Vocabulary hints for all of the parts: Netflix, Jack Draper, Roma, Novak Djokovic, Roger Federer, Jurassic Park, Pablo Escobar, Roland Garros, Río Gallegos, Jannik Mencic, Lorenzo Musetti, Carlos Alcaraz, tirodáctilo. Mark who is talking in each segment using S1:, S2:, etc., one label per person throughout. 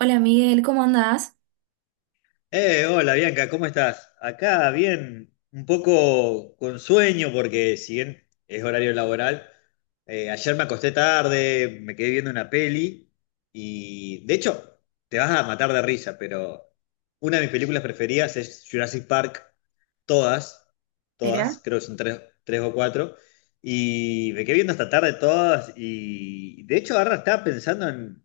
S1: Hola Miguel, ¿cómo andás?
S2: Hola Bianca, ¿cómo estás? Acá bien, un poco con sueño porque si bien es horario laboral, ayer me acosté tarde, me quedé viendo una peli y de hecho te vas a matar de risa, pero una de mis películas preferidas es Jurassic Park, todas,
S1: Mira.
S2: todas, creo que son tres, tres o cuatro, y me quedé viendo hasta tarde todas y de hecho ahora estaba pensando en,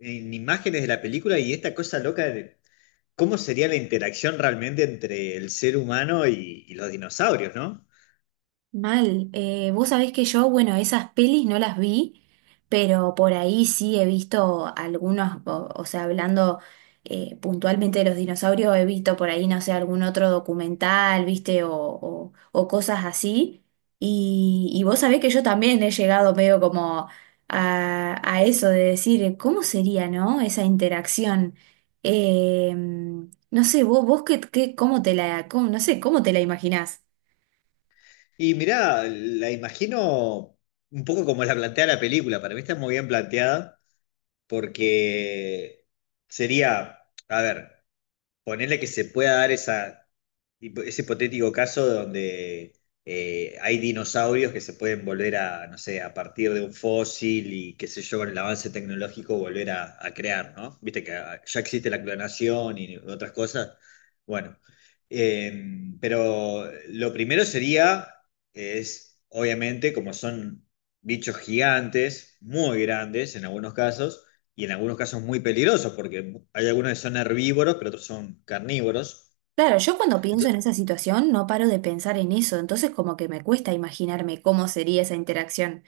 S2: en imágenes de la película y esta cosa loca de cómo sería la interacción realmente entre el ser humano y los dinosaurios, ¿no?
S1: Mal. Vos sabés que yo, bueno, esas pelis no las vi, pero por ahí sí he visto algunos, o sea, hablando puntualmente de los dinosaurios, he visto por ahí, no sé, algún otro documental, viste, o cosas así. Y vos sabés que yo también he llegado medio como a eso de decir, ¿cómo sería, no? Esa interacción. Eh, no sé, vos qué, cómo te la, no sé, cómo te la imaginás.
S2: Y mirá, la imagino un poco como la plantea la película, para mí está muy bien planteada, porque sería, a ver, ponerle que se pueda dar esa, ese hipotético caso donde hay dinosaurios que se pueden volver a, no sé, a partir de un fósil y qué sé yo, con el avance tecnológico volver a crear, ¿no? Viste que ah, ya existe la clonación y otras cosas. Bueno, pero lo primero sería, es, obviamente, como son bichos gigantes, muy grandes en algunos casos, y en algunos casos muy peligrosos, porque hay algunos que son herbívoros, pero otros son carnívoros.
S1: Claro, yo cuando pienso en
S2: Entonces,
S1: esa situación no paro de pensar en eso, entonces como que me cuesta imaginarme cómo sería esa interacción.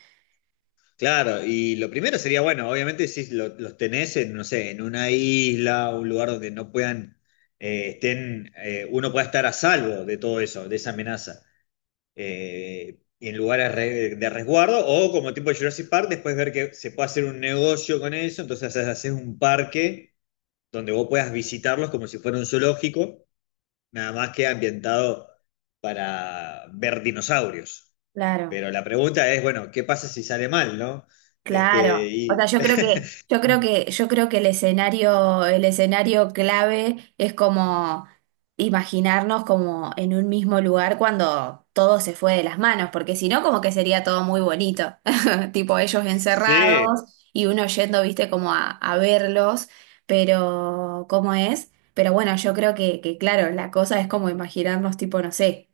S2: claro, y lo primero sería, bueno, obviamente si los tenés en, no sé, en una isla, un lugar donde no puedan, estén, uno pueda estar a salvo de todo eso, de esa amenaza. Y en lugares de resguardo, o como tipo Jurassic Park, después ver que se puede hacer un negocio con eso, entonces haces un parque donde vos puedas visitarlos como si fuera un zoológico. Nada más que ambientado para ver dinosaurios.
S1: Claro,
S2: Pero la pregunta es, bueno, ¿qué pasa si sale mal, no? Este,
S1: claro. O
S2: y
S1: sea, yo creo que, yo creo que, yo creo que el escenario clave es como imaginarnos como en un mismo lugar cuando todo se fue de las manos, porque si no, como que sería todo muy bonito. Tipo ellos
S2: sí,
S1: encerrados y uno yendo, viste, como a verlos, pero ¿cómo es? Pero bueno, yo creo que, claro, la cosa es como imaginarnos, tipo, no sé,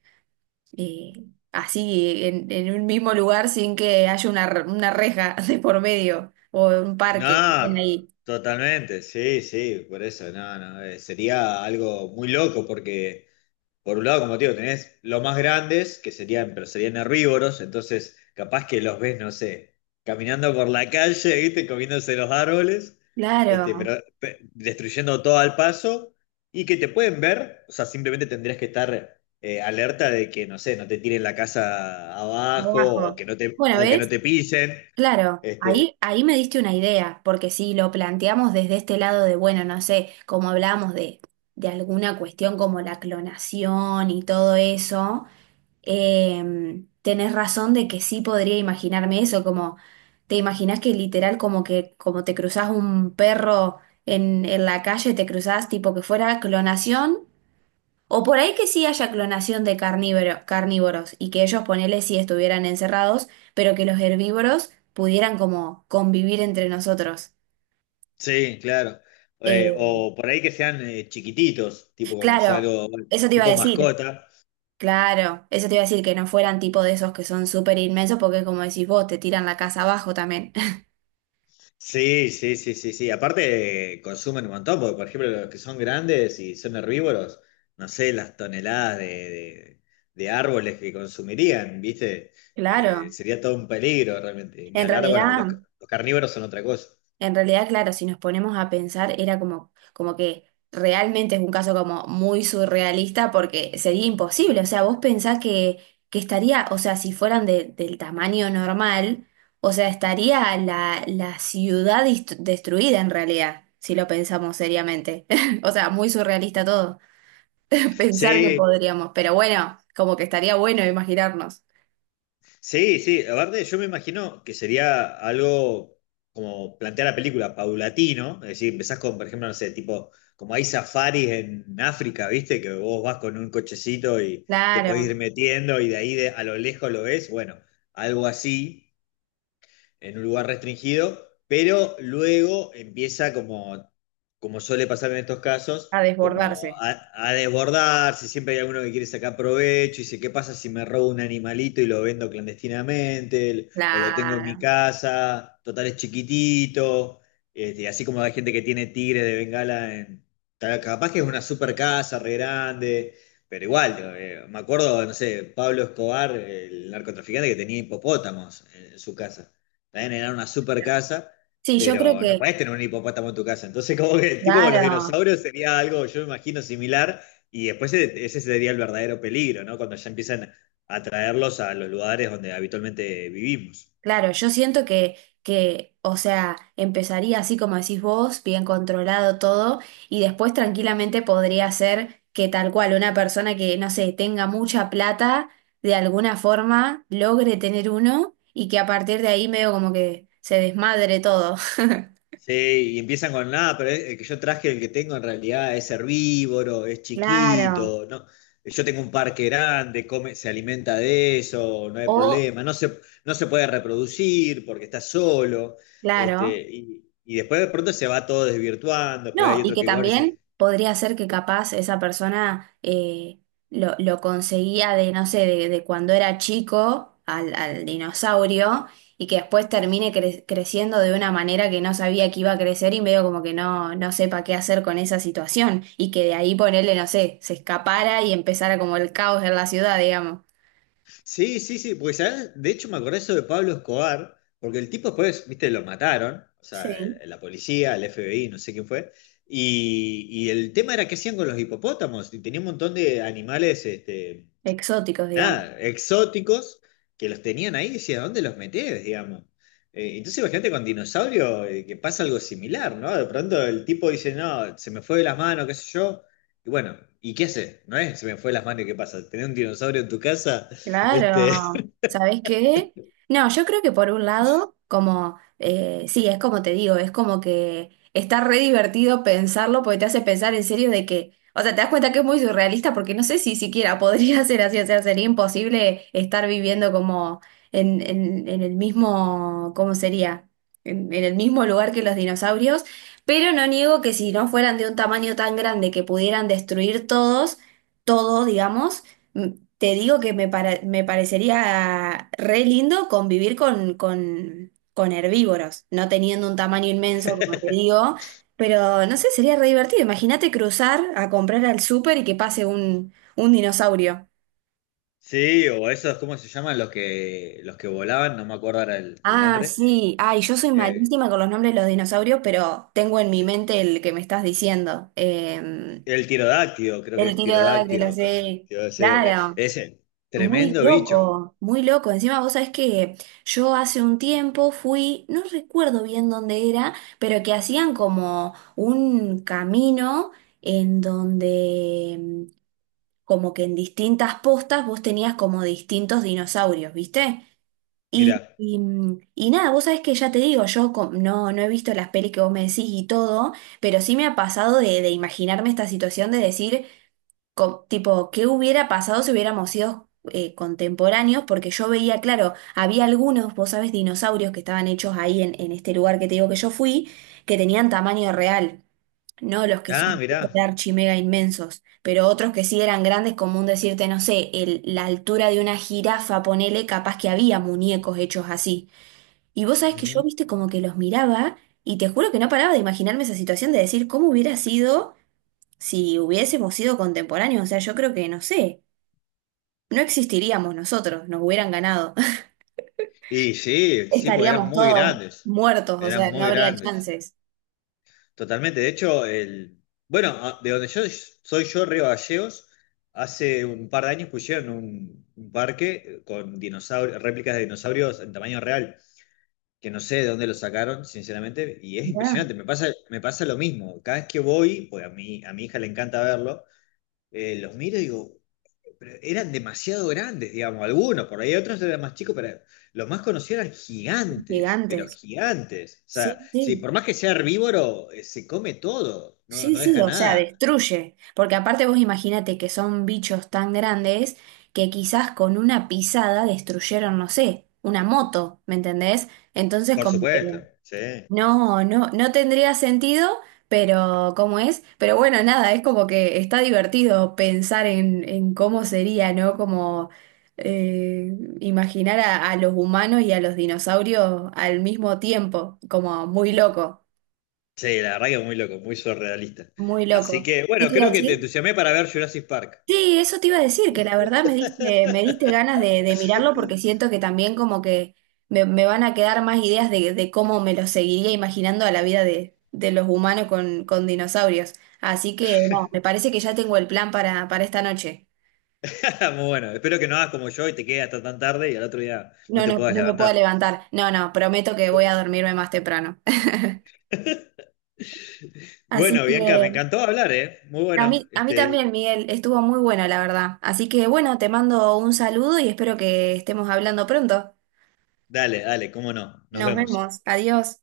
S1: eh, así en un mismo lugar sin que haya una, una reja de por medio o un parque que
S2: no,
S1: estén ahí.
S2: totalmente, sí, sí, por eso, no, no, sería algo muy loco porque, por un lado, como te digo, tenés los más grandes, que serían, pero serían herbívoros, entonces capaz que los ves, no sé, caminando por la calle, ¿viste? Comiéndose los árboles, este,
S1: Claro,
S2: pero destruyendo todo al paso, y que te pueden ver, o sea, simplemente tendrías que estar alerta de que, no sé, no te tiren la casa abajo, o
S1: abajo.
S2: que no te,
S1: Bueno,
S2: o que no
S1: ¿ves?
S2: te pisen.
S1: Claro,
S2: Este,
S1: ahí, ahí me diste una idea, porque si lo planteamos desde este lado de, bueno, no sé, como hablábamos de alguna cuestión como la clonación y todo eso, tenés razón de que sí podría imaginarme eso, como te imaginás que literal como que como te cruzás un perro en la calle, te cruzás tipo que fuera clonación o por ahí que sí haya clonación de carnívoros y que ellos ponele si estuvieran encerrados, pero que los herbívoros pudieran como convivir entre nosotros.
S2: sí, claro.
S1: Eh,
S2: O por ahí que sean chiquititos, tipo como sea
S1: claro,
S2: algo, bueno,
S1: eso te iba a
S2: tipo
S1: decir,
S2: mascota.
S1: claro, eso te iba a decir que no fueran tipo de esos que son súper inmensos porque como decís vos, te tiran la casa abajo también.
S2: Sí, sí, sí, sí, sí. Aparte consumen un montón, porque por ejemplo los que son grandes y son herbívoros, no sé, las toneladas de árboles que consumirían, ¿viste?
S1: Claro,
S2: Sería todo un peligro realmente. Ni
S1: en
S2: hablar, bueno,
S1: realidad...
S2: los carnívoros son otra cosa.
S1: En realidad, claro, si nos ponemos a pensar, era como, como que realmente es un caso como muy surrealista porque sería imposible. O sea, vos pensás que estaría, o sea, si fueran del tamaño normal, o sea, estaría la, la ciudad destruida en realidad, si lo pensamos seriamente. O sea, muy surrealista todo. Pensar que
S2: Sí,
S1: podríamos, pero bueno, como que estaría bueno imaginarnos.
S2: sí, sí, aparte yo me imagino que sería algo como plantear la película paulatino, es decir, empezás con, por ejemplo, no sé, tipo, como hay safaris en África, ¿viste? Que vos vas con un cochecito y te podés ir
S1: Claro,
S2: metiendo y de ahí a lo lejos lo ves, bueno, algo así, en un lugar restringido, pero luego empieza como, como suele pasar en estos casos,
S1: a
S2: como
S1: desbordarse.
S2: a desbordarse, siempre hay alguno que quiere sacar provecho y dice, ¿qué pasa si me robo un animalito y lo vendo clandestinamente? O lo tengo en mi
S1: Claro.
S2: casa, total es chiquitito. Este, así como hay gente que tiene tigres de Bengala en... Capaz que es una super casa re grande, pero igual, me acuerdo, no sé, Pablo Escobar, el narcotraficante que tenía hipopótamos en su casa. También era una super
S1: Claro.
S2: casa,
S1: Sí, yo creo
S2: pero no
S1: que,
S2: podés tener un hipopótamo en tu casa. Entonces, como que tipo con los
S1: claro.
S2: dinosaurios sería algo, yo me imagino, similar. Y después ese sería el verdadero peligro, ¿no? Cuando ya empiezan a traerlos a los lugares donde habitualmente vivimos.
S1: Claro, yo siento que, o sea, empezaría así como decís vos, bien controlado todo, y después tranquilamente podría ser que tal cual una persona que, no sé, tenga mucha plata, de alguna forma logre tener uno y que a partir de ahí medio como que se desmadre todo.
S2: Sí, y empiezan con nada, pero el que yo traje, el que tengo en realidad es herbívoro, es
S1: Claro.
S2: chiquito, no, yo tengo un parque grande, come, se alimenta de eso, no hay
S1: O,
S2: problema, no se, no se puede reproducir porque está solo, este,
S1: claro.
S2: y después de pronto se va todo desvirtuando, después
S1: No,
S2: hay
S1: y
S2: otro
S1: que
S2: que gana y
S1: también
S2: dice,
S1: podría ser que capaz esa persona lo conseguía de, no sé, de cuando era chico al, al dinosaurio y que después termine creciendo de una manera que no sabía que iba a crecer y medio como que no, no sepa qué hacer con esa situación y que de ahí ponerle, no sé, se escapara y empezara como el caos en la ciudad, digamos.
S2: sí, sí, sí, porque ¿sabes? De hecho me acordé eso de Pablo Escobar, porque el tipo después, viste, lo mataron, o sea,
S1: Sí.
S2: la policía, el FBI, no sé quién fue, y el tema era qué hacían con los hipopótamos, y tenía un montón de animales, este,
S1: Exóticos, digamos.
S2: nada, exóticos, que los tenían ahí, y decía, ¿dónde los metés, digamos? Entonces imagínate con dinosaurio que pasa algo similar, ¿no? De pronto el tipo dice, no, se me fue de las manos, qué sé yo, y bueno, ¿y qué haces? ¿No es? Se me fue de las manos, ¿y ¿qué pasa? ¿Tener un dinosaurio en tu casa? Este,
S1: Claro, ¿sabes qué? No, yo creo que por un lado, como, sí, es como te digo, es como que está re divertido pensarlo porque te hace pensar en serio de que, o sea, te das cuenta que es muy surrealista porque no sé si siquiera podría ser así, o sea, sería imposible estar viviendo como en el mismo, ¿cómo sería? En el mismo lugar que los dinosaurios, pero no niego que si no fueran de un tamaño tan grande que pudieran destruir todos, todo, digamos. Mm, te digo que me, me parecería re lindo convivir con herbívoros, no teniendo un tamaño inmenso, como te digo, pero no sé, sería re divertido. Imagínate cruzar a comprar al súper y que pase un dinosaurio.
S2: sí, o esos, ¿cómo se llaman? Los que volaban, no me acuerdo ahora el
S1: Ah,
S2: nombre.
S1: sí, ay, yo soy
S2: Eh,
S1: malísima con los nombres de los dinosaurios, pero tengo en mi mente el que me estás diciendo.
S2: el tirodáctilo, creo que
S1: El
S2: es
S1: tiro de
S2: tirodáctilo.
S1: los...
S2: Que va
S1: Claro.
S2: ese,
S1: Muy
S2: tremendo bicho.
S1: loco, muy loco. Encima vos sabés que yo hace un tiempo fui, no recuerdo bien dónde era, pero que hacían como un camino en donde como que en distintas postas vos tenías como distintos dinosaurios, ¿viste?
S2: Mirá.
S1: Y nada, vos sabés que ya te digo, no, no he visto las pelis que vos me decís y todo, pero sí me ha pasado de imaginarme esta situación de decir tipo, ¿qué hubiera pasado si hubiéramos sido contemporáneos? Porque yo veía, claro, había algunos, vos sabés, dinosaurios que estaban hechos ahí en este lugar que te digo que yo fui, que tenían tamaño real, no los que
S2: Ah,
S1: son super
S2: mirá.
S1: archi mega inmensos, pero otros que sí eran grandes, como un decirte, no sé, la altura de una jirafa, ponele, capaz que había muñecos hechos así. Y vos sabés que yo,
S2: Ujú.
S1: viste, como que los miraba. Y te juro que no paraba de imaginarme esa situación de decir cómo hubiera sido si hubiésemos sido contemporáneos, o sea, yo creo que, no sé, no existiríamos nosotros, nos hubieran ganado.
S2: Y sí, sí, porque eran
S1: Estaríamos
S2: muy
S1: todos
S2: grandes.
S1: muertos, o
S2: Eran
S1: sea, no
S2: muy
S1: habría
S2: grandes.
S1: chances.
S2: Totalmente. De hecho, el, bueno, de donde yo soy yo, Río Gallegos, hace un par de años pusieron un parque con dinosaurios, réplicas de dinosaurios en tamaño real. Que no sé de dónde lo sacaron, sinceramente, y es
S1: Mirá,
S2: impresionante. Me pasa lo mismo. Cada vez que voy, pues a mí, a mi hija le encanta verlo, los miro y digo, pero eran demasiado grandes, digamos, algunos, por ahí otros eran más chicos, pero los más conocidos eran gigantes, pero
S1: gigantes.
S2: gigantes. O sea,
S1: Sí,
S2: sí,
S1: sí.
S2: por más que sea herbívoro, se come todo, no,
S1: Sí,
S2: no
S1: sí,
S2: deja
S1: o sea,
S2: nada.
S1: destruye. Porque aparte vos imaginate que son bichos tan grandes que quizás con una pisada destruyeron, no sé, una moto, ¿me entendés? Entonces
S2: Por
S1: como que
S2: supuesto, sí.
S1: no, no, no tendría sentido, pero ¿cómo es? Pero bueno, nada, es como que está divertido pensar en cómo sería, ¿no? Como imaginar a los humanos y a los dinosaurios al mismo tiempo, como muy loco,
S2: Sí, la verdad que muy loco, muy surrealista.
S1: muy
S2: Así
S1: loco.
S2: que,
S1: ¿Qué
S2: bueno,
S1: te iba a
S2: creo que te
S1: decir?
S2: entusiasmé para ver Jurassic Park.
S1: Sí, eso te iba a decir, que la verdad me diste ganas de mirarlo porque siento que también como que me van a quedar más ideas de cómo me lo seguiría imaginando a la vida de los humanos con dinosaurios. Así que no, me parece que ya tengo el plan para esta noche.
S2: Muy bueno, espero que no hagas como yo y te quedes hasta tan tarde y al otro día no
S1: No,
S2: te
S1: no,
S2: puedas
S1: no me puedo
S2: levantar.
S1: levantar. No, no, prometo que voy a dormirme más temprano. Así
S2: Bueno,
S1: que
S2: Bianca, me encantó hablar, ¿eh? Muy bueno.
S1: a mí
S2: Este,
S1: también, Miguel, estuvo muy bueno, la verdad. Así que bueno, te mando un saludo y espero que estemos hablando pronto.
S2: dale, dale, cómo no. Nos
S1: Nos
S2: vemos.
S1: vemos. Adiós.